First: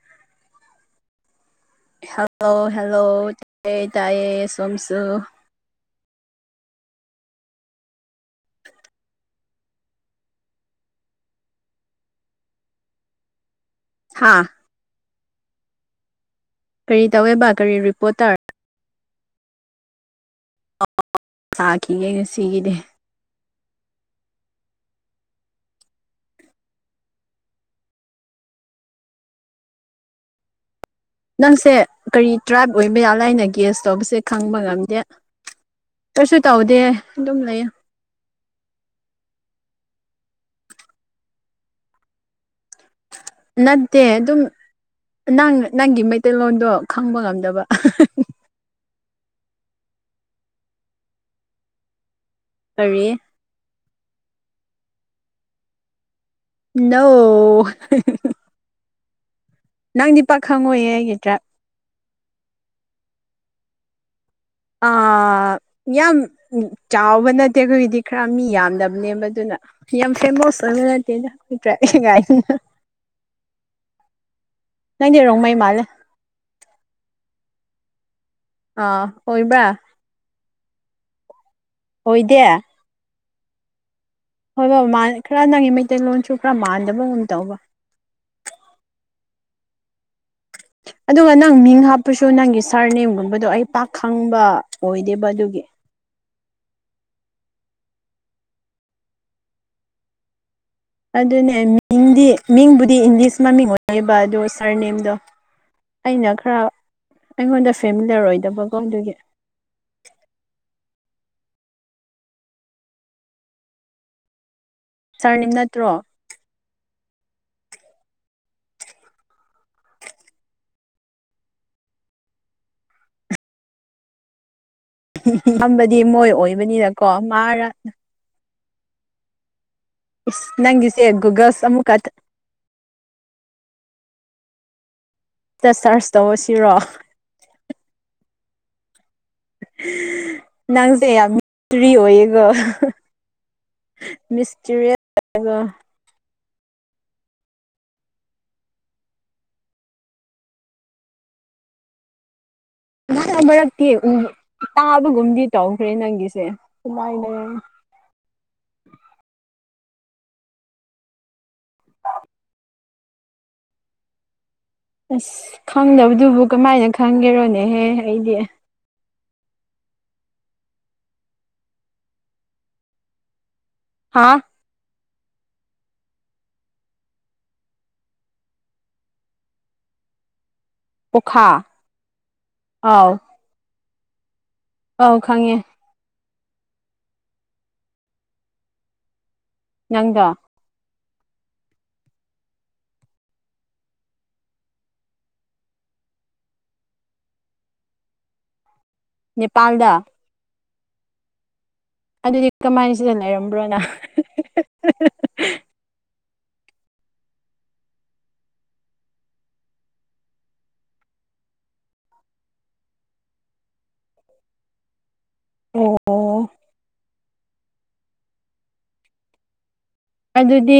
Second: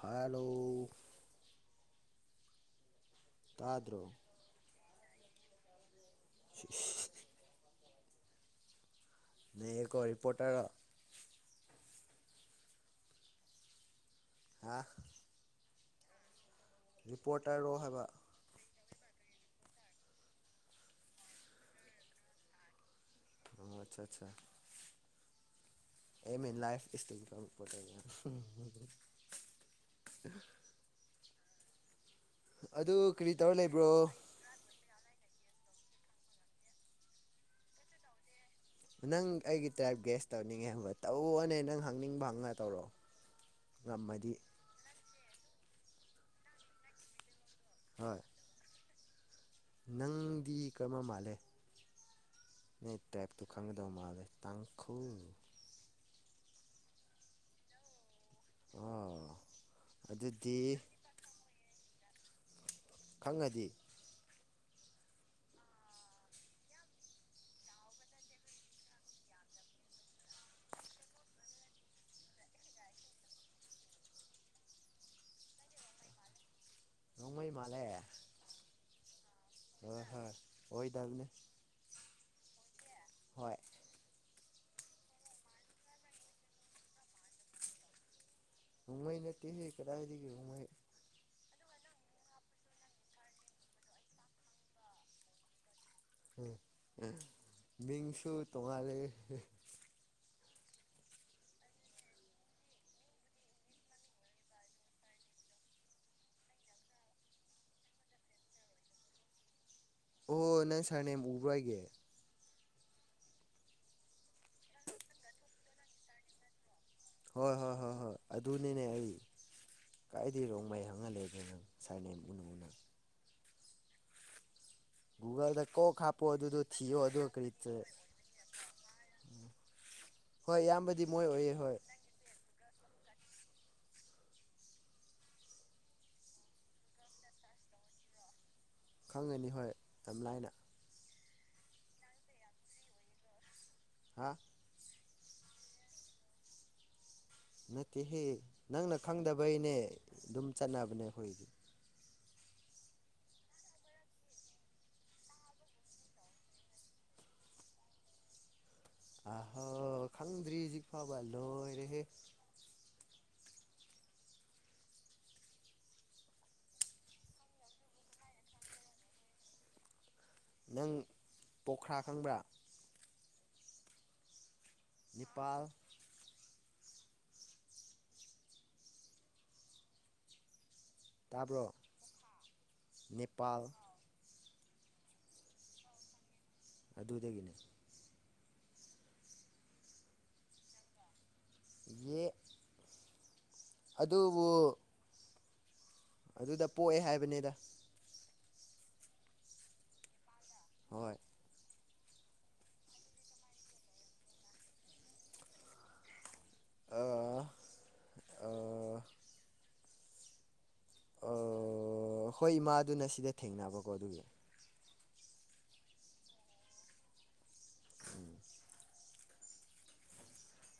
Hello hello hello [unintelligible] ꯇꯥꯗ꯭ꯔꯣ ꯇꯌꯦ ꯁꯣꯝꯁꯨ [unintelligible] ꯂꯩꯌꯦꯀꫭ ꯔꯤꯄꯣꯔꯇꫪ ꯍꯥꯥ ꯍꯥ ꯀꯔꯤ ꯇꯧꯋꯦꯕ ꯔꯤꯄꯣꯔꯇꯔꯔꯣ ꯀꯔꯤ ꯍꯥꯏꯕ ꯔꯤꯄꯣꯔꯇꯔ [unintelligible] ꯊꯥꯈꯤꯒꯦ ꯉꯁꯤꯒꯤꯗꯤ ꯑꯣ ꯑꯆꯥ ꯑꯆꯥ ꯑꯦ ꯃꯦꯟ ꯏꯟ ꯂꯥꯏꯐ [unintelligible] [inaudible] ꯅꯪꯁꯦ ꯀꯔꯤ ꯗ꯭ꯔꯥꯏꯕ ꯑꯣꯏꯕ ꯑꯗꯨ ꯌꯥꯂ ꯀꯔꯤ ꯇꯧꯔ ꯍꯥꯏꯅꯒꯦꯁ ꯂꯩꯕ꯭ꯔꯣ ꯇꯧꯕꯁꯦ ꯈꯪꯕ ꯉꯝꯗꯦ ꯀꯩꯁꯨ ꯇꯧꯗꯦ ꯑꯗꯨꯝ ꯂꯩ ꯅꯪ ꯑꯩꯒꯤ ꯇ꯭ꯔꯥꯏꯞ ꯒꯦꯁ ꯇꯧꯅꯤꯡꯉꯦ ꯍꯥꯏꯕ ꯇꯧꯔꯑꯣꯅꯦ ꯅꯪ ꯍꯪꯅꯤꯡꯕ ꯍꯪꯉ ꯇꯧꯔꯛꯑꯣ ꯅꯠꯇꯦ ꯉꯝꯃꯗꯤ ꯑꯗꯨꯝ ꯅꯪ ꯅꯪꯒꯤ ꯃꯩꯇꯩꯂꯣꯟꯗꯣ ꯈꯪꯕ ꯉꯝꯗꯕ ꯍꯣꯏ ꯅꯪꯗꯤ ꯀꯔꯝꯕ ꯃꯥꯜꯂꯦ ꯅꯣꯏ ꯀꯔꯤ ꯇ꯭ꯔꯥꯏꯞ ꯇꯨ ꯈꯪꯒꯗꯧ ꯃꯥꯜꯂꯦ ꯇꯥꯡꯈꯨꯜ ꯅꫭ [unintelligible] ꯑꯣ ꯅꯪꯗꯤ ꯄꯥꯛ ꯑꯗꯨꯗꯤ ꯈꯪꯉꯣꯏꯌꯦ ꯑꯩꯒꯤ ꯗ꯭ꯔꯥꯏꯕ ꯈꯪꯉꯗꯤ ꯑꯥ ꯌꯥꯝ ꯆꯥꯎꯕ ꯅꯠꯇꯦ ꯑꯩꯈꯣꯏꯒꯤꯗꯤ ꯈꯔ ꯃꯤ ꯌꯥꯝꯗꯕꯅꯦꯕ ꯑꯗꯨꯅ ꯌꯥꯝ ꯐꯦꯃꯁ ꯑꫭꯏꯕ ꯅꯠꯇꯦꯗ ꯑꯈꫭꯏ ꯇ꯭ꯔꯥꯏꯕ ꯒꯥꯏꯅ ꯅꯪꯗꯤ ꯔꫭꯡꯃꯩ ꯃꯥꯜꯂꯦ ꯅꯣꯡꯃꯩ ꯃꯥꯂꯦ ꯑ ꯑꯣꯏꯕ꯭ꯔ ꯍꫭꯏ ꯍꯣꯏ ꯑꯣꯏꯗꯕꯅꯤ ꯑꯣꯏꯗꯦ ꯍꯣꯏ ꯍꯣꯏ ꯕ ꯈꯔ ꯅꯪꯒꯤ ꯃꯩꯇꯩꯂꯣꯟꯁꯨ ꯈꯔ ꯃꯥꯟꯗꯕꯒꯨꯝ ꯇꯧꯕ ꯎꯪꯉꯩ ꯅꯠꯇꯦ ꯀꯗꯥꯥꯏꯗꯒꯤ ꯎꯡꯍꯩ ꯑꯗꯨꯒ ꯅꯪ ꯃꯤꯡ ꯍꯥꯞꯄꯁꯨ ꯅꯪꯒꯤ ꯁꯥꯔ ꯅꯦꯝꯒꯨꯝꯕꯗꯣ ꯑꯩ ꯄꯥꯛꯈꯪꯕ ꯑꯣꯏꯗꯦꯕ ꯑꯗꯨꯒꯤ [unintelligible] ꯃꯤꯡꯁꯨ ꯇꯣꯉꯥꯂꯦ ꯑꯗꯨꯅꯦ ꯃꯤꯡꯗꯤ ꯃꯤꯡꯕꯨꯗꯤ ꯏꯪꯂꯤꯁ ꯃꯃꯤꯡ ꯑꯣꯏꯅꯩꯕ ꯑꯗꯨ ꯁꯥꯔ ꯅꯦꯝꯗꯣ ꯑꯩꯅ ꯈꯔ ꯑꯩꯉꯣꯟꯗ ꯐꯦꯃꯤꯂꯔ ꯑꯣꯏꯗꯕꯀꯣ ꯑꯗꯨꯒꯤ ꯑꯣ ꯅꯪ ꯁꯥꯔꯅꯦꯝ ꯎꯕ꯭ꯔꯣ ꯑꯩꯒꯤ꯫ ꯁꯥꯔꯅꯦꯝ ꯅꯠꯇ꯭ꯔꯣ꯫ ꯍꯣꯏ ꯍꯣꯏ ꯍꯣꯏ ꯑꯗꯨꯅꯤꯅꯦ ꯑꯩ꯫ ꯀꯥꯏꯗꯩꯩ ꯔꯣꯡꯃꯩ ꯍꯪꯉꯥ ꯂꯩꯔꯤꯅꯣ ꯁꯥꯔ ꯅꯦꯝ ꯎꯅ ꯎꯅ꯫ ꯒꯨꯒꯜꯗ ꯀꯣꯛ ꯍꯝꯕꯗꯤ ꯍꯥꯄꯣ ꯃꯣꯏ ꯑꯗꯨꯗꯣ ꯊꯤꯌꯣ ꯑꯣꯏꯕꯅꯤꯅꯀꯣ ꯑꯗꯨ ꯀꯔꯤ ꯃꯥꯔ ꯆꯥ ꯏꯁ ꯍꯣꯏ ꯅꯪꯒꯤꯁꯦ ꯏꯌꯥꯝꯕꯗꯤ ꯃꯣꯏ ꯑꯣꯏꯌꯦ ꯒꯨꯒꯜꯁ ꯍꯣꯏ꯫ ꯑꯃꯨꯛꯀ ꯇꯦꯆꯔꯁ ꯇꯧꯔꯁꯤꯔꯣ꯫ ꯈꯪꯒꯅꯤ ꯍꯣꯏ ꯌꯥꯝ ꯂꯥꯏꯅ ꯅꯪꯖꯦ ꯌꯥꯝꯅ ꯐꯔꯤ ꯑꯣꯏꯌꯦꯒꯣ꯫ ꯍꯥ ꯃꯤꯁꯇꯔꯤꯌꯥꯁ ꯑꯒ꯫ ꯅꯠꯇꯦꯍꯦ ꯅꯪꯅ ꯈꯪꯗꯕꯩꯅꯦ ꯑꯗꯨꯝ ꯆꯠꯅꯕꯅꯦ ꯑꯩꯈꯣꯏꯒꯤꯗꯤ꯫ ꯅꯍꯥꯟ ꯃꯔꯛꯇꯤ ꯇꯥꯕꯒꯨꯝꯗꯤ ꯇꯧꯈ꯭ꯔꯦ ꯅꯪꯒꯤꯁꯦ [unintelligible] ꯑꯍꯣ ꯈꯪꯗ꯭ꯔꯤ ꯍꯧꯖꯤꯛ ꯐꯕ ꯂꯣꯏꯔꯦꯍꯦ ꯑꯁ ꯈꯪꯗꯕꯗꯨꯕꯨ ꯀꯃꯥꯏꯅ ꯈꯪꯒꯦꯔꯣꯅꯦꯍꯦ ꯑꯩꯗꯤ ꯅꯪ ꯄꯣꯛꯈ꯭ꯔꯥ ꯈꯪꯕ꯭ꯔꯥ ꯍꯥꯥ ꯅꯦꯄꯥꯜ ꯄꯣꯈꯥ ꯇꯥꯔꯕꯣ ꯅꯦꯄꯥꯜ ꯑꯥꯎ ꯈꯪꯉꯦ ꯑꯗꯨꯗꯒꯤꯅꯦ ꯅꯪꯗꯣ ꯌꯦ꯫ ꯑꯗꯨꯕꯨ꯫ ꯑꯗꯨꯗ ꯄꯣꯛꯑꯦ ꯍꯥꯏꯕꯅꯤꯗ꯫ ꯅꯦꯄꯥꯜꯗ꯫ ꯍꯣꯏ꯫ ꯑꯗꯨꯗꯤ ꯀꯃꯥꯏꯅ ꯁꯤꯗ ꯂꯩꯔꯝꯕ꯭ꯔꯣ ꯅꯪ꯫ ꯑꯥ꯫ ꯑꯣ ꯍꯣꯏ ꯏꯃꯥ ꯑꯗꯨꯅ ꯁꯤꯗ ꯊꯦꯡꯅꯕꯀꯣ ꯑꯗꯨꯒꯤ꯫ ꯑꯣ꯫ ꯑꯗꯨꯗꯤ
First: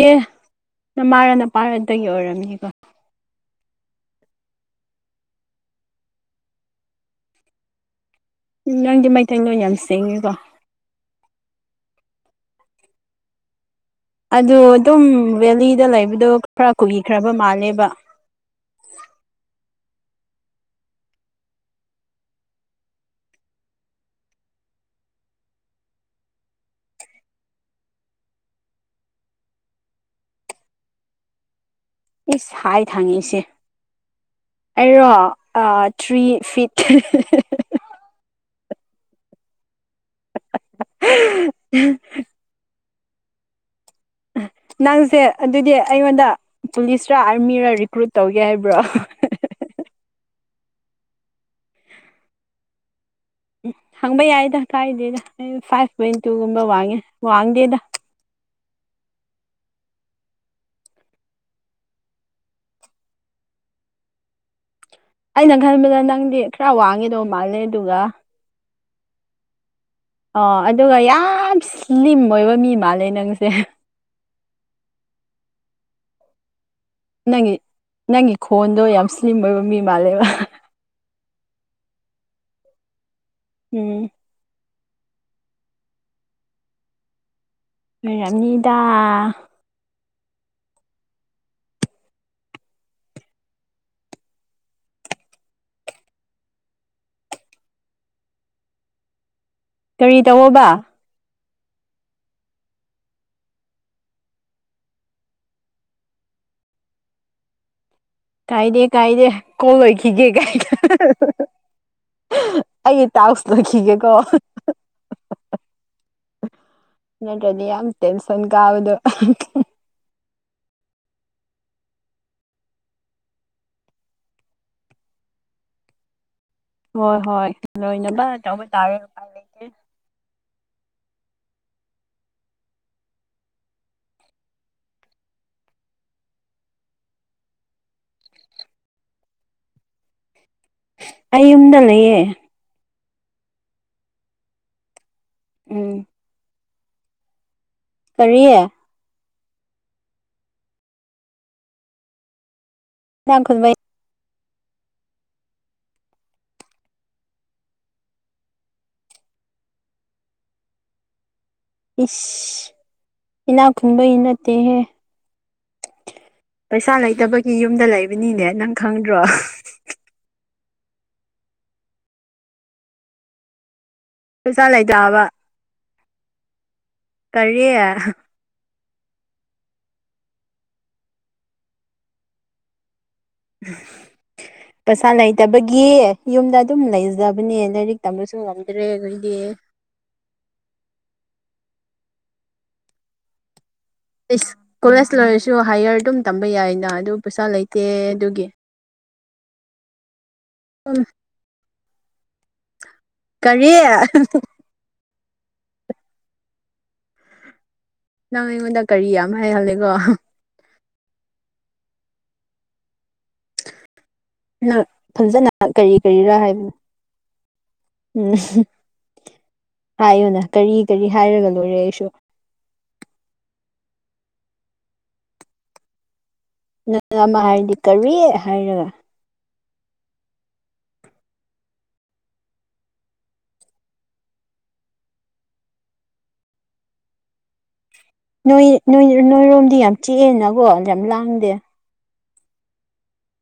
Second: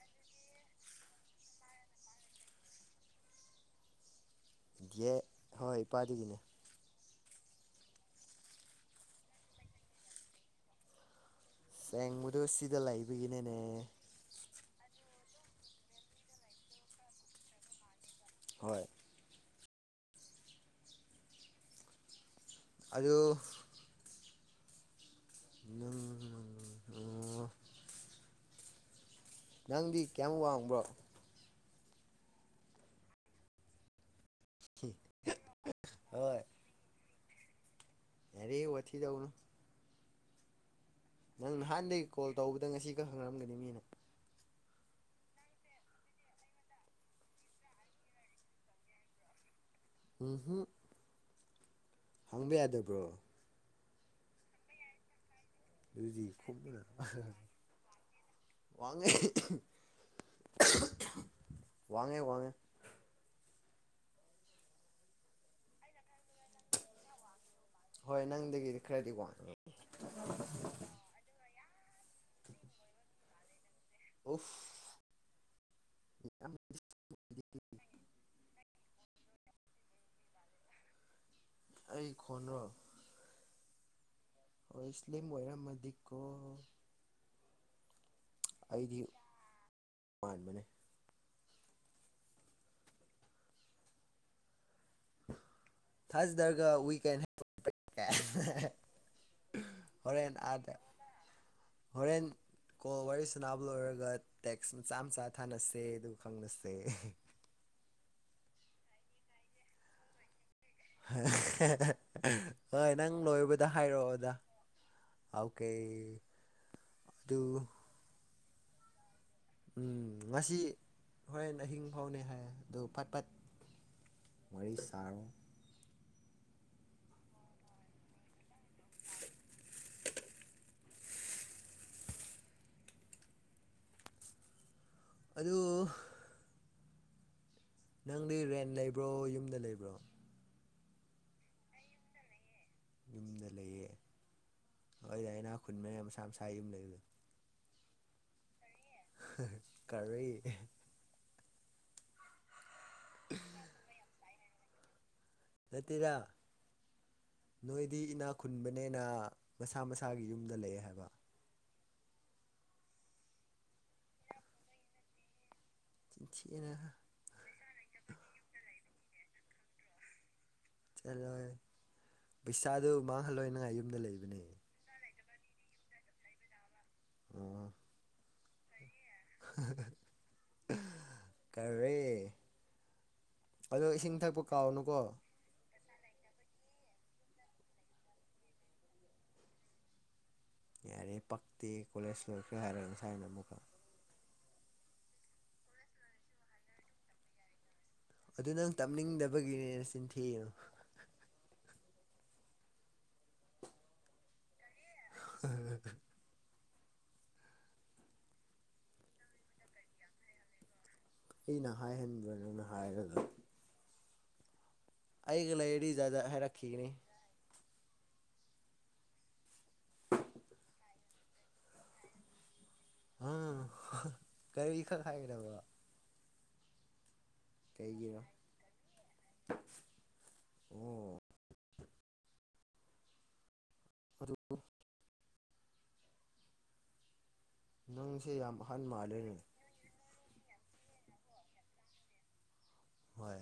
ꯅꯃꯥꯔ ꯅꯄꯥꯔꯗꯒꯤ ꯑꯣꯏꯔꯝꯅꯤꯀꯣ꯫ ꯌꯦ ꯍꯣꯏ ꯏꯄꯥꯗꯨꯒꯤꯅꯦ꯫ ꯎꯝ ꯅꯪꯗꯤ ꯃꯩꯇꯩꯂꯣꯟ ꯌꯥꯝ ꯁꯦꯡꯉꯦꯀꯣ꯫ ꯁꯦꯡꯕꯗꯨ ꯁꯤꯗ ꯂꯩꯕꯒꯤꯅꯦꯅꯦ꯫ ꯑꯗꯨ ꯑꯗꯨꯝ ꯕꯦꯂꯤꯗ ꯂꯩꯕꯗꯣ ꯈꯔ ꯀꯨꯏꯈ꯭ꯔꯕ ꯃꯥꯜꯂꯦꯕ꯫ ꯍꯣꯏ꯫ ꯑꯗꯨ꯫ ꯅꯨꯡ꯫ [inaudible] ꯅꯪꯗꯤ ꯀꯌꯥꯝꯃꯨꯛ ꯋꯥꯡꯕ꯭ꯔꯣ꯫ ꯏꯁ ꯍꯥꯏꯠ ꯍꯪꯉꯤꯁꯦ ꯑꯩꯔꯣ ꯊ꯭ꯔꯤ ꯍꯣꯏ ꯐꯤꯠ꯫ [unintelligible] ꯌꯥꯔꯦ ꯋꯥꯊꯤ ꯇꯧꯒꯅꯨ꯫ ꯅꯪ ꯅꯍꯥꯟꯗꯒꯤ ꯀꯣꯜ ꯇꯧꯕꯗ ꯉꯁꯤ ꯈꯛ ꯍꯪꯉꯛꯑꯝꯒꯅꯤ ꯃꯤꯅ꯫ ꯅꯪꯁꯦ ꯑꯗꯨꯗꯤ ꯑꯩꯉꯣꯟꯗ ꯄꯨꯂꯤꯁꯔ ꯑꯥꯔꯃꯤꯔ ꯔꯤꯀ꯭ꯔꯨꯠ ꯇꯧꯒꯦ ꯍꯥꯏꯕ꯭ꯔꯣ꯫ ꯎꯝꯍꯨꯝ꯫ ꯍꯪꯕ ꯌꯥꯗꯕ꯭ꯔꯣ꯫ ꯎꯝ ꯍꯪꯕ ꯌꯥꯏꯗ ꯀꯥꯏꯗꯦꯗ ꯑꯩ ꯐꯥꯏꯚ ꯄꯣꯏꯟ ꯑꯗꯨꯗꯤ ꯇꯨꯒꯨꯝꯕ ꯈꯨꯝꯃꯨꯅ ꯋꯥꯡꯉꯦ ꯋꯥꯡꯗꯦꯗ꯫ ꯋꯥꯡꯉꯦ ꯋꯥꯡꯉꯦ ꯋꯥꯡꯉꯦ꯫ ꯑꯩꯅ ꯈꯟꯕꯗ ꯅꯪꯗꯤ ꯈꯔ ꯋꯥꯡꯉꯤꯗꯧ ꯃꯥꯜꯂꯦ꯫ ꯑꯗꯨꯒ ꯍꯣꯏ ꯅꯪꯗꯒꯤꯗꯤ ꯈꯔꯗꯤ ꯋꯥꯡꯉꯦ꯫ ꯑꯣ ꯑꯗꯨꯒ ꯌꯥꯝ ꯁ꯭ꯂꯤꯝ ꯑꯣꯏꯕ ꯃꯤ ꯃꯥꯜꯂꯦ ꯅꯪꯁꯦ꯫ ꯑꯣꯐ ꯌꯥꯝ꯫ ꯅꯪꯒꯤ ꯅꯪꯒꯤ ꯈꯣꯟꯗꯣ ꯌꯥꯝ ꯁ꯭ꯂꯤꯝ ꯑꯣꯏꯕ ꯃꯤ ꯃꯥꯜꯂꯦꯕ꯫ ꯑꯩ ꯈꯣꯟꯗꯣ꯫ ꯎꯝ꯫ ꯍꯣꯏ ꯏꯁꯂꯤꯝ ꯑꯣꯏꯔꯝꯃꯗꯤꯀꯣ꯫ ꯀꯩꯔꯝꯅꯤꯗ꯫ ꯑꯩꯗꯤ ꯃꯥꯟꯕꯅꯦ꯫ ꯊꯥꯖꯗ꯭ꯔꯒ ꯋꯤ ꯀꯦꯟ꯫ [inaudible] ꯀꯔꯤ ꯍꯣꯔꯦꯟ ꯇꯧꯋꯣꯕ ꯑꯥꯗ ꯍꯣꯔꯦꯟ꯫ ꯀꯣꯜ ꯋꯥꯔꯤ ꯁꯥꯟꯅꯕ ꯂꯣꯏꯔꯒ ꯇꯦꯛꯁ ꯃꯆꯥ ꯃꯆꯥ ꯊꯥꯅꯁꯦ ꯑꯗꯨꯒ ꯈꯪꯂꯁꯦ꯫ ꯀꯥꯏꯗꯦ ꯀꯥꯏꯗꯦ ꯀꯣꯜ ꯂꯣꯏꯈꯤꯒꯦ ꯀꯥꯏꯗ꯫ ꯍꯣꯏ ꯑꯩꯒꯤ ꯅꯪ ꯇꯥꯛꯁ ꯂꯣꯏꯕꯗ ꯂꯣꯏꯈꯤꯒꯦꯀꯣ ꯍꯥꯏꯔꯛꯑꯣꯗ꯫ ꯑꯧꯀꯦ꯫ ꯅꯠꯇ꯭ꯔꯗꯤ ꯌꯥꯝ ꯇꯦꯟꯁꯟ ꯀꯥꯕꯗꯣ꯫ ꯎꯝ ꯉꯁꯤ ꯍꯣꯔꯦꯟ ꯑꯍꯤꯡ ꯐꯥꯎꯅꯤ ꯍꯥꯏꯌꯦ ꯑꯗꯨ ꯐꯠ ꯐꯠ꯫ ꯋꯥꯔꯤ ꯁꯥꯔꯣ꯫ ꯍꯣꯏ ꯍꯣꯏ ꯂꯣꯏꯅꯕ ꯇꯧꯕ ꯇꯥꯔꯦ꯫ ꯂꯩꯇꯦ ꯑꯗꯨ꯫ ꯅꯪꯗꯤ ꯔꯦꯟ ꯂꯩꯕ꯭ꯔꯣ ꯌꯨꯝꯗ ꯂꯩꯕ꯭ꯔꯣ꯫ ꯑꯩ ꯌꯨꯝꯗ ꯂꯩꯌꯦ꯫ ꯌꯨꯝꯗ ꯂꯩꯌꯦ ꯍꯣꯏꯗ ꯏꯅꯥꯛ ꯎꯝ ꯈꯨꯟꯕꯅꯤꯅ ꯃꯁꯥ ꯃꯁꯥ ꯌꯨꯝ ꯂꯩꯕꯗꯣ꯫ ꯀꯔꯤ꯫ ꯀꯔꯤ꯫ [unintelligible] ꯏꯅꯥꯛꯈꯨꯟꯕꯒꯤ꯫ ꯂꯦꯠꯇꯦꯗ꯫ ꯅꯣꯏꯗꯤ ꯏꯅꯥ ꯈꯨꯟꯕꯅꯦꯅ ꯃꯁꯥ ꯃꯁꯥꯒꯤ ꯌꯨꯝꯗ ꯂꯩꯑꯦ ꯍꯥꯏꯕ꯫ ꯏꯁ ꯏꯅꯥꯛ ꯈꯨꯟꯕꯒꯤ ꯅꯠꯇꯦꯍꯦ꯫ ꯆꯤꯟꯊꯤꯋꯦ꯫ ꯄꯩꯁꯥ ꯂꯩꯇꯕꯒꯤ ꯌꯨꯝꯗ ꯂꯩꯕꯅꯤꯅꯦ ꯅꯪ ꯈꯪꯗ꯭ꯔꯣ꯫ ꯆꯠꯂꯣꯏꯍꯦ ꯄꯩꯁꯥꯗꯨ ꯃꯥꯡꯍꯜꯂꯣꯏꯅ ꯌꯨꯝꯗ ꯂꯩꯕ ꯄꯩꯁꯥ ꯂꯩꯇꯥꯕ꯫ ꯀꯔꯤ꯫ ꯀꯔꯤ꯫ ꯀꯥꯎꯅꯨꯀꯣ ꯄꯩꯁꯥ ꯂꯩ ꯂꯩꯇꯕꯒꯤ ꯌꯨꯝꯗ ꯑꯗꯨꯝ ꯂꯩꯖꯕꯅꯦ ꯂꯥꯏꯔꯤꯛ ꯇꯝꯕꯁꯨ ꯉꯝꯗ꯭ꯔꯦ ꯑꯩꯈꯣꯏꯗꯤ꯫ ꯌꯥꯔꯦ ꯄꯛꯇꯦ ꯀꯣꯂꯦꯖ ꯂꯣꯏꯈ꯭ꯔꯦ ꯍꯥꯏꯔꯒ ꯉꯁꯥꯏꯅ ꯑꯃꯨꯛꯀ꯫ ꯀꯣꯂꯦꯖ ꯂꯣꯏꯔꯁꯨ ꯍꯥꯏꯌꯔ ꯑꯗꯨꯝ ꯇꯝꯕ ꯌꯥꯏꯅ ꯑꯗꯨ ꯄꯩꯁꯥ ꯂꯩꯇꯦ꯫ ꯑꯗꯨꯒꯤ ꯑꯗꯨ ꯅꯪ ꯇꯞꯅꯤꯡꯗꯕꯒꯤꯅꯦꯅ ꯆꯤꯟꯊꯤꯒꯅꯨ꯫ [inaudible] ꯀꯔꯤ꯫ [unintelligible] ꯅꯪ ꯑꯩꯉꯣꯟꯗ ꯀꯔꯤ ꯌꯥꯝ ꯍꯥꯏꯍꯟꯂꯦꯀꯣ꯫ ꯑꯩꯅ ꯍꯥꯏꯍꯟꯕꯔꯣ ꯅꯪꯅ ꯍꯥꯏꯔꯒ꫰꫰ ꯅꯪ ꯐꯖꯅ ꯑꯩꯒ ꯂꯩꯔꯗꯤ ꯀꯔꯤ ꯖꯥꯠ ꯖꯥꯠ ꯀꯔꯤꯔꯥ ꯍꯥꯏꯕꯅꯤ꯫ ꯍꯥꯏꯔꯛꯈꯤꯒꯅꯤ ꯎꯝ ꯍꯥꯏꯌꯣꯅ ꯀꯔꯤ ꯀꯔꯤ ꯍꯥꯏꯔꯒ ꯂꯣꯏꯔꯦ ꯑꯩꯁꯨ꫰꫰ ꯀꯔꯤ ꯈꯛ ꯍꯥꯏꯒꯗꯕ꯫ ꯅꯪ ꯑꯃ ꯍꯥꯏꯔꯗꯤ ꯀꯩꯒꯤꯅꯣ ꯀꯔꯤꯏ ꯍꯥꯏꯔꯒ꯫ ꯑꯣ꯫ ꯑꯗꯨ꯫ ꯅꯪꯁ ꯅꯣꯏ ꯅꯣꯏꯔꯣꯝꯗꯤ ꯌꯥꯝ ꯆꯦꯛꯛꯑꯦꯅꯀꯣ ꯌꯥꯝ ꯂꯥꯡꯗꯦ꯫ ꯍꯣꯏ꯫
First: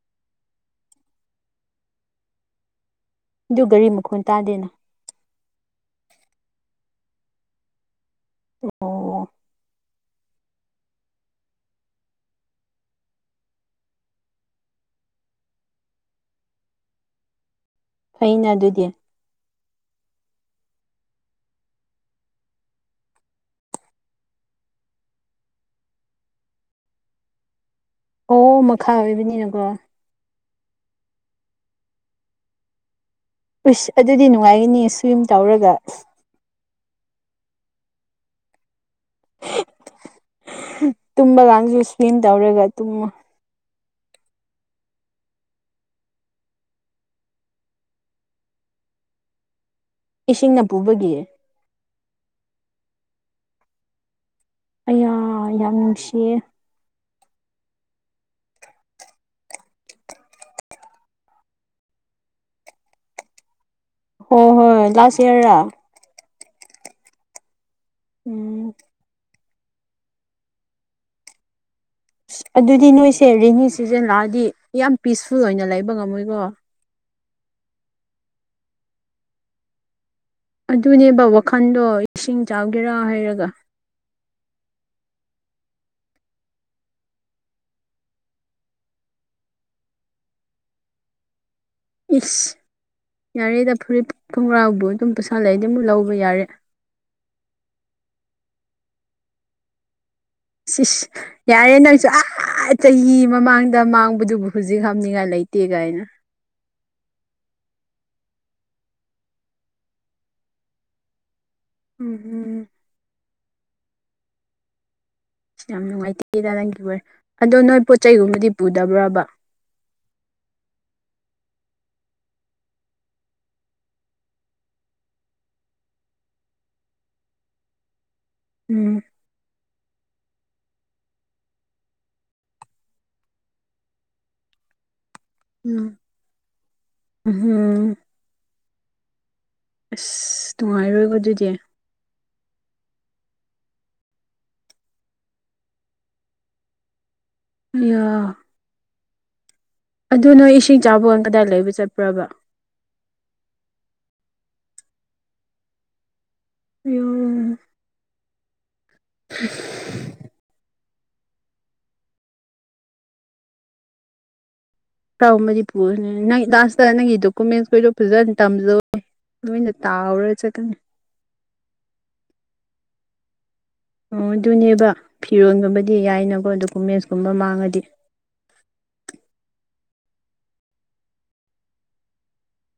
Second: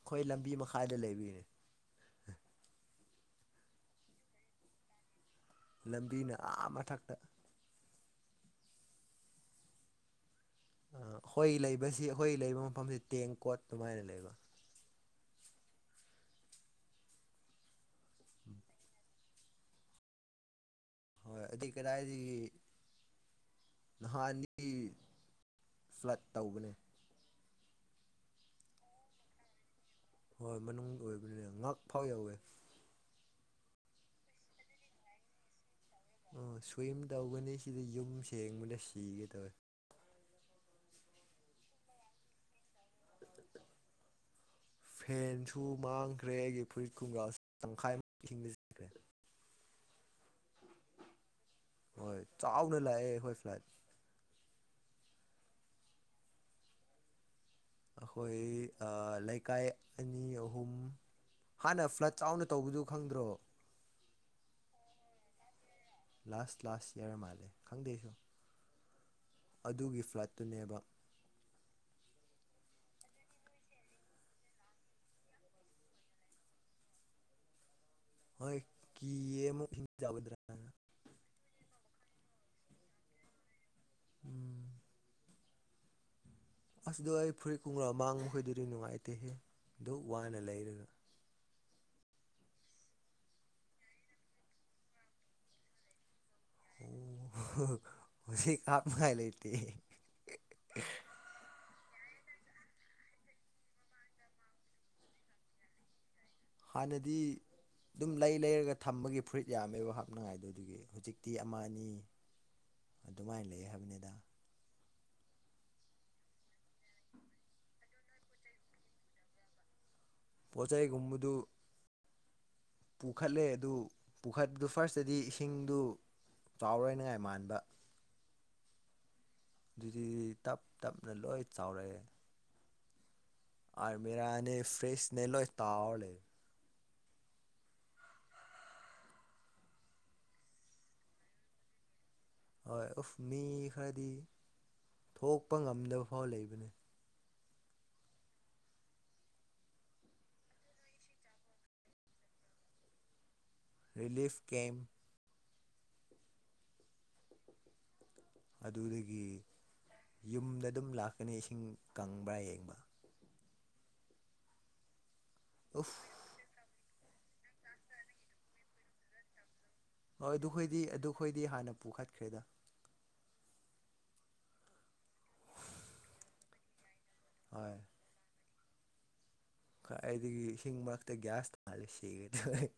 ꯑꯩꯈꯣꯏ ꯂꯝꯕꯤ ꯃꯈꯥꯏꯗ ꯂꯩꯕꯒꯤꯅꯦ꯫ ꯑꯗꯨ ꯒꯥꯔꯤ ꯃꯈꯣꯟ ꯇꯥꯗꯦꯅ꯫ ꯂꯝꯕꯤꯅ ꯑꯥ ꯃꯊꯛꯇ꯫ ꯑꯣ꯫ ꯑꯩꯈꯣꯏ ꯂꯩꯕꯁꯤ ꯑꯩꯈꯣꯏ ꯂꯩꯕ ꯃꯐꯝꯁꯤ ꯇꯦꯡꯀꯣꯠ ꯑꯗꯨꯃꯥꯏꯅ ꯂꯩꯕ꯫ ꯐꯩꯅ ꯑꯗꯨꯗꯤ꯫ ꯍꯣꯏ ꯑꯗꯨꯏ ꯀꯗꯥꯏꯗꯒꯤ꯫ ꯅꯍꯥꯟꯅꯤ ꯐ꯭ꯂꯠ ꯇꯧꯕꯅꯦ꯫ ꯑꯣ ꯃꯈꯥ ꯑꯣꯏꯕꯅꯤꯅꯀꯣ꯫ ꯍꯣꯏ ꯃꯅꯨꯡ ꯑꯣꯏꯕꯅꯤꯅ ꯉꯛ ꯐꯥꯎ ꯌꯥꯎꯋꯦ꯫ ꯎꯁ ꯑꯗꯨꯗꯤ ꯅꯨꯡꯉꯥꯏꯒꯅꯤ ꯁ꯭ꯋꯤꯝ ꯇꯧꯔꯒ꯫ ꯑꯣ ꯁ꯭ꯋꯤꯝ ꯇꯧꯒꯅꯤ ꯁꯤꯗ ꯌꯨꯝ ꯁꯦꯡꯕꯗ ꯁꯤꯒꯦ ꯇꯧꯋꯦ꯫ ꯇꯨꯝꯃ ꯀꯥꯡꯁꯨ ꯁ꯭ꯋꯤꯝ ꯇꯧꯔꯦꯕ ꯇꯨꯝꯃꯅ꯫ ꯐꯦꯟꯁꯨ ꯃꯥꯡꯈ꯭ꯔꯦ ꯑꯩꯒꯤ ꯐꯨꯔꯤꯠ ꯀꯨꯝꯒ꯭ꯔꯥ ꯇꯪꯈꯥꯏꯃꯨ ꯈ꯭ꯔꯦ꯫ ꯏꯁꯤꯡꯅ ꯄꯨꯕꯒꯤ꯫ ꯍꯣꯏ ꯆꯥꯎꯅ ꯂꯥꯛꯑꯦ ꯍꯈꯣꯏ ꯐ꯭ꯂꯥꯏꯠ꯫ ꯑꯩꯌꯥ ꯌꯥꯝ ꯅꯨꯡꯁꯤꯌꯦ꯫ ꯑꯩꯈꯣꯏ ꯂꯩꯀꯥꯏ ꯑꯅꯤ ꯑꯍꯨꯝ꯫ ꯍꯥꯟꯅ ꯐ꯭ꯂꯠ ꯆꯥꯎꯅ ꯇꯧꯕꯗꯨ ꯈꯪꯗ꯭ꯔꯣ꯫ ꯍꯣ ꯍꯣꯏ ꯂꯥꯁ ꯏꯌꯥꯔꯥ꯫ ꯂꯥꯁ ꯂꯥꯁ ꯏꯌꯥꯔ ꯃꯥꯜꯂꯦ ꯈꯪꯗꯦ ꯑꯩꯁꯨ ꯎꯝ ꯑꯗꯨꯒꯤ ꯐ꯭ꯂꯠꯇꯨꯅꯦꯕ꯫ ꯑꯁ ꯑꯗꯨꯗꯤ ꯅꯣꯏꯁꯦ ꯔꯦꯅꯤ ꯁꯤꯖꯟ ꯂꯥꯛꯑꯗꯤ ꯌꯥꯝ ꯄꯤꯁꯐꯨꯜ ꯑꯣꯏꯅ ꯂꯩꯕ ꯉꯝꯃꯣꯏꯀꯣ꯫ ꯍꯣꯏ ꯀꯤꯌꯦ ꯑꯃꯨꯛ ꯏꯁꯤꯡ ꯆꯥꯎꯒꯗ꯭ꯔꯥꯅ꯫ ꯑꯗꯨꯅꯦꯕ ꯋꯥꯈꯟꯗꯣ ꯏꯁꯤꯡ ꯆꯥꯎꯒꯦꯔꯥ ꯍꯥꯏꯔꯒ꯫ ꯎꯝ꯫ ꯑꯁ ꯑꯗꯣ ꯑꯩ ꯐꯨꯔꯤꯠ ꯀꯨꯡꯒ꯭ꯔꯥꯎ ꯑꯃꯥꯡ ꯃꯈꯩꯗꯨꯗꯤ ꯅꯨꯡꯉꯥꯏꯇꯦꯍꯦ ꯑꯗꯨ ꯋꯥꯅ ꯂꯩꯔꯒ꯫ ꯏꯁ ꯌꯥꯔꯦꯗ ꯐꯨꯔꯤꯠ ꯐꯣꯡꯒ꯭ꯔꯥꯎꯕꯨ ꯑꯗꯨꯝ ꯄꯁꯥꯂꯩꯔꯗꯤ ꯑꯃꯨꯛ ꯂꯧꯕ ꯌꯥꯔꯦ꯫ ꯑꯣ ꯍꯧꯖꯤꯛ ꯀꯥꯞꯅ ꯉꯥꯏ ꯂꯩꯇꯦ꯫ ꯁꯤꯁ꯫ ꯌꯥꯔꯦ ꯅꯪꯁꯨ ꯑꯍꯥ ꯆꯍꯤ ꯃꯃꯥꯡꯗ ꯃꯥꯡꯕꯗꯨꯕꯨ ꯍꯧꯖꯤꯛ ꯍꯅꯤꯡꯉꯥꯏ ꯂꯩꯇꯦ ꯀꯥꯏꯅ꯫ ꯍꯥꯟꯅꯗꯤ꯫ ꯑꯗꯨꯝ ꯂꯩ ꯂꯩꯔꯒ ꯊꯝꯕꯒꯤ ꯐꯨꯔꯤꯠ ꯌꯥꯝꯃꯦꯕ ꯍꯥꯞꯅꯉꯥꯏꯗꯣ ꯑꯗꯨꯒꯤ ꯍꯧꯖꯤꯛꯇꯤ ꯑꯃ ꯑꯅꯤ꯫ ꯎꯝ ꯍꯨꯝ꯫ ꯑꯗꯨꯃꯥꯏꯅ ꯂꯩꯌꯦ ꯍꯥꯏꯕꯅꯤꯗ꯫ ꯑꯁ ꯌꯥꯝ ꯅꯨꯡꯉꯥꯏꯇꯦꯗ ꯅꯪꯒꯤ ꯋꯥꯔꯤ ꯑꯗꯣ ꯅꯣꯏ ꯄꯣꯠ ꯆꯩꯒꯨꯝꯕꯗꯤ ꯄꯨꯗꯕ꯭ꯔꯕ꯫ ꯄꯣꯠ ꯆꯩꯩꯒꯝꯗꯨ꯫ ꯄꯨꯈꯠꯂꯦ ꯑꯗꯨ ꯄꯨꯈꯠꯄꯗꯨ ꯐꯥꯔꯁꯇꯗꯤ ꯏꯁꯤꯡꯗꯨ ꯆꯥꯎꯔꯣꯏꯅꯉꯥꯏ ꯃꯥꯟꯕ꯫ ꯎꯝ꯫ ꯑꯗꯨꯗꯤ ꯇꯞ ꯇꯞꯅ ꯂꯣꯏ ꯆꯥꯎꯔꯛꯑꯦ꯫ ꯑ ꯃꯦꯔꯥ ꯐ꯭ꯔꯤꯁꯅꯦ ꯂꯣꯏ꯫ ꯎꯝ ꯇꯥꯎꯔ ꯂꯩ ꯎꯝꯍꯨꯝ꯫ ꯑꯁ ꯅꯨꯡꯉꯥꯏꯔꯣꯏꯕꯣ ꯑꯗꯨꯗꯤ꯫ ꯍꯣꯏ ꯎꯐ ꯃꯤ ꯈꯔꯗꯤ ꯊꯣꯛꯄ ꯉꯝꯗꯕ ꯐꯥꯎ ꯂꯩꯕꯅꯤ꯫ ꯑꯩꯌꯥ꯫ ꯑꯗꯨ ꯅꯣꯏ ꯏꯁꯤꯡ ꯆꯥꯎꯕ ꯀꯥꯟ ꯀꯗꯥꯏ ꯂꯩꯕ ꯆꯠꯄ꯭ꯔꯕ꯫ ꯔꯤꯂꯤꯐ ꯀꯦꯝ꯫ [inaudible] ꯑꯗꯨꯗꯒꯤ ꯌꯨꯝꯗ ꯑꯗꯨꯝ ꯂꯥꯛꯀꯅꯤ ꯏꯁꯤꯡ ꯀꯪꯕ꯭ꯔꯥ ꯌꯦꯡꯕ ꯇꯥꯎꯕꯗꯤ ꯄꯨꯔ ꯎꯐ ꯅꯪ ꯂꯥꯁꯇ ꯅꯪꯒꯤ ꯗꯣꯀꯨꯃꯦꯟꯁ ꯈꯣꯏꯗꯣꯛ ꯐꯖꯅ ꯇꯝꯖꯧ ꯂꯣꯏꯅ ꯇꯥꯎ ꯍꯣꯢ ꯑꯗꯨꯈꯣꯏꯗꯤ ꯑꯗꯨꯈꯣꯏꯗꯤ ꯍꯥꯟꯅ ꯄꯨꯈꯠꯈ꯭ꯔꯦꯗ ꯑꯣ ꯑꯗꯨꯅꯦꯕ ꯐꯤꯔꯣꯟꯒꯨꯝꯕꯗꯤ ꯌꯥꯏꯅꯀꯣ ꯗꯣꯀꯨꯃꯦꯟꯁ ꯀꯨꯝꯕ ꯍꯣꯏ ꯃꯥꯡꯉꯗꯤ ꯈꯥꯏꯗꯒꯤ ꯏꯁꯤꯡ ꯃꯔꯛꯇ ꯒ꯭ꯌꯥꯁ ꯊꯥꯜꯂ ꯁꯤꯒꯗꯧꯔꯦ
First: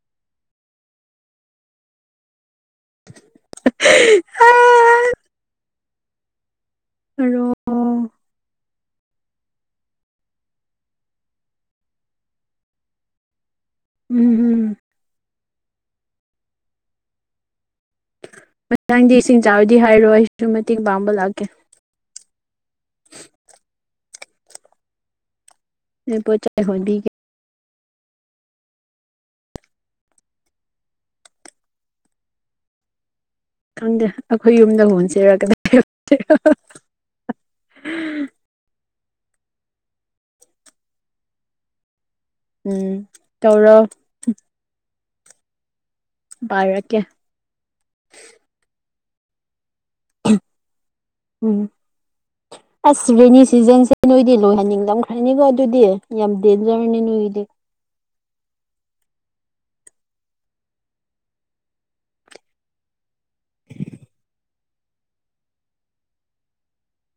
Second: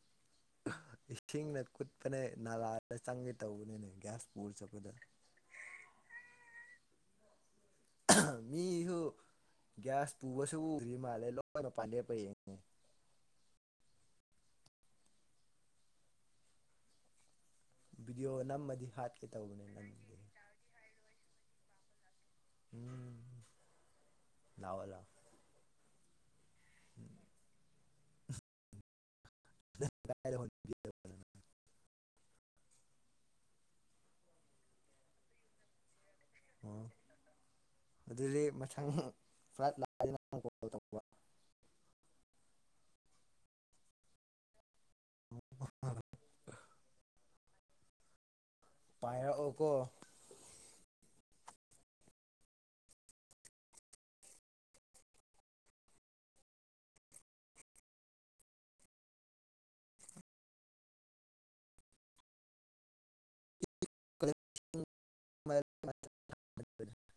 ꯏꯁꯤꯡꯅ ꯀꯨꯠꯄꯅꯦ ꯅꯥꯂꯥꯗ ꯆꯪꯒꯦ ꯇꯧꯕꯅꯤꯅꯦ ꯒ꯭ꯌꯥꯁ ꯄꯨꯔ ꯆꯠꯄꯗ [unintelligible] ꯃꯤꯍꯨ ꯒ꯭ꯌꯥꯁ ꯄꯨꯕꯁꯨ ꯎꯗ꯭ꯔꯤ ꯃꯥꯜꯂꯦ ꯂꯣꯏꯅ ꯄꯥꯟ ꯂꯦꯞꯄ ꯌꯦꯡꯉꯅꯦ ꯎꯝ ꯎꯝ ꯕꯤꯗꯤꯑꯣ꯫ ꯃꯥꯊꯪꯗꯤ ꯏꯁꯤꯡ ꯆꯥꯎꯔꯗꯤ ꯍꯥꯏꯔꯣ ꯑꯩꯁꯨ ꯃꯇꯦꯡ ꯄꯥꯡꯕ ꯂꯥꯛꯀꯦ꯫ ꯎꯝ ꯂꯑꯣ ꯂꯑꯣ꯫ ꯅꯣꯏ ꯄꯣ ꯆꯩ ꯍꯣꯟꯕꯤꯒꯦ꯫ [inaudible] ꯈꯪꯗꯦ ꯑꯩꯈꯣꯏ ꯌꯨꯝꯗ ꯍꯣꯟꯁꯤꯔ ꯀꯗꯥꯏꯗ ꯍꯣꯟꯁꯤꯔ꯫ ꯑꯣ ꯑꯗꯨꯗꯤ ꯃꯊꯪ ꯐ꯭ꯂꯥꯏꯠ ꯂꯥꯛꯑꯗꯤ ꯅꯪ [inaudible] ꯎꯝ ꯇꯧꯔꯣ꫰꫰ ꯕꯥꯔꯛꯀꯦ꯫ ꯄꯥꯏꯔꯛꯑꯣꯀꯣ ꯎꯝ ꯑꯁ ꯔꯦꯅꯤ ꯁꯤꯖꯟꯁꯦ ꯅꯣꯏꯗꯤ ꯂꯣꯏꯍꯟꯅꯤꯡꯉꯝꯈ꯭ꯔꯅꯤꯀꯣ ꯑꯗꯨꯗꯤ ꯌꯥꯝ ꯗꯦꯟꯖꯔꯅꯤ ꯅꯣꯏꯒꯤꯗꯤ [unintelligible]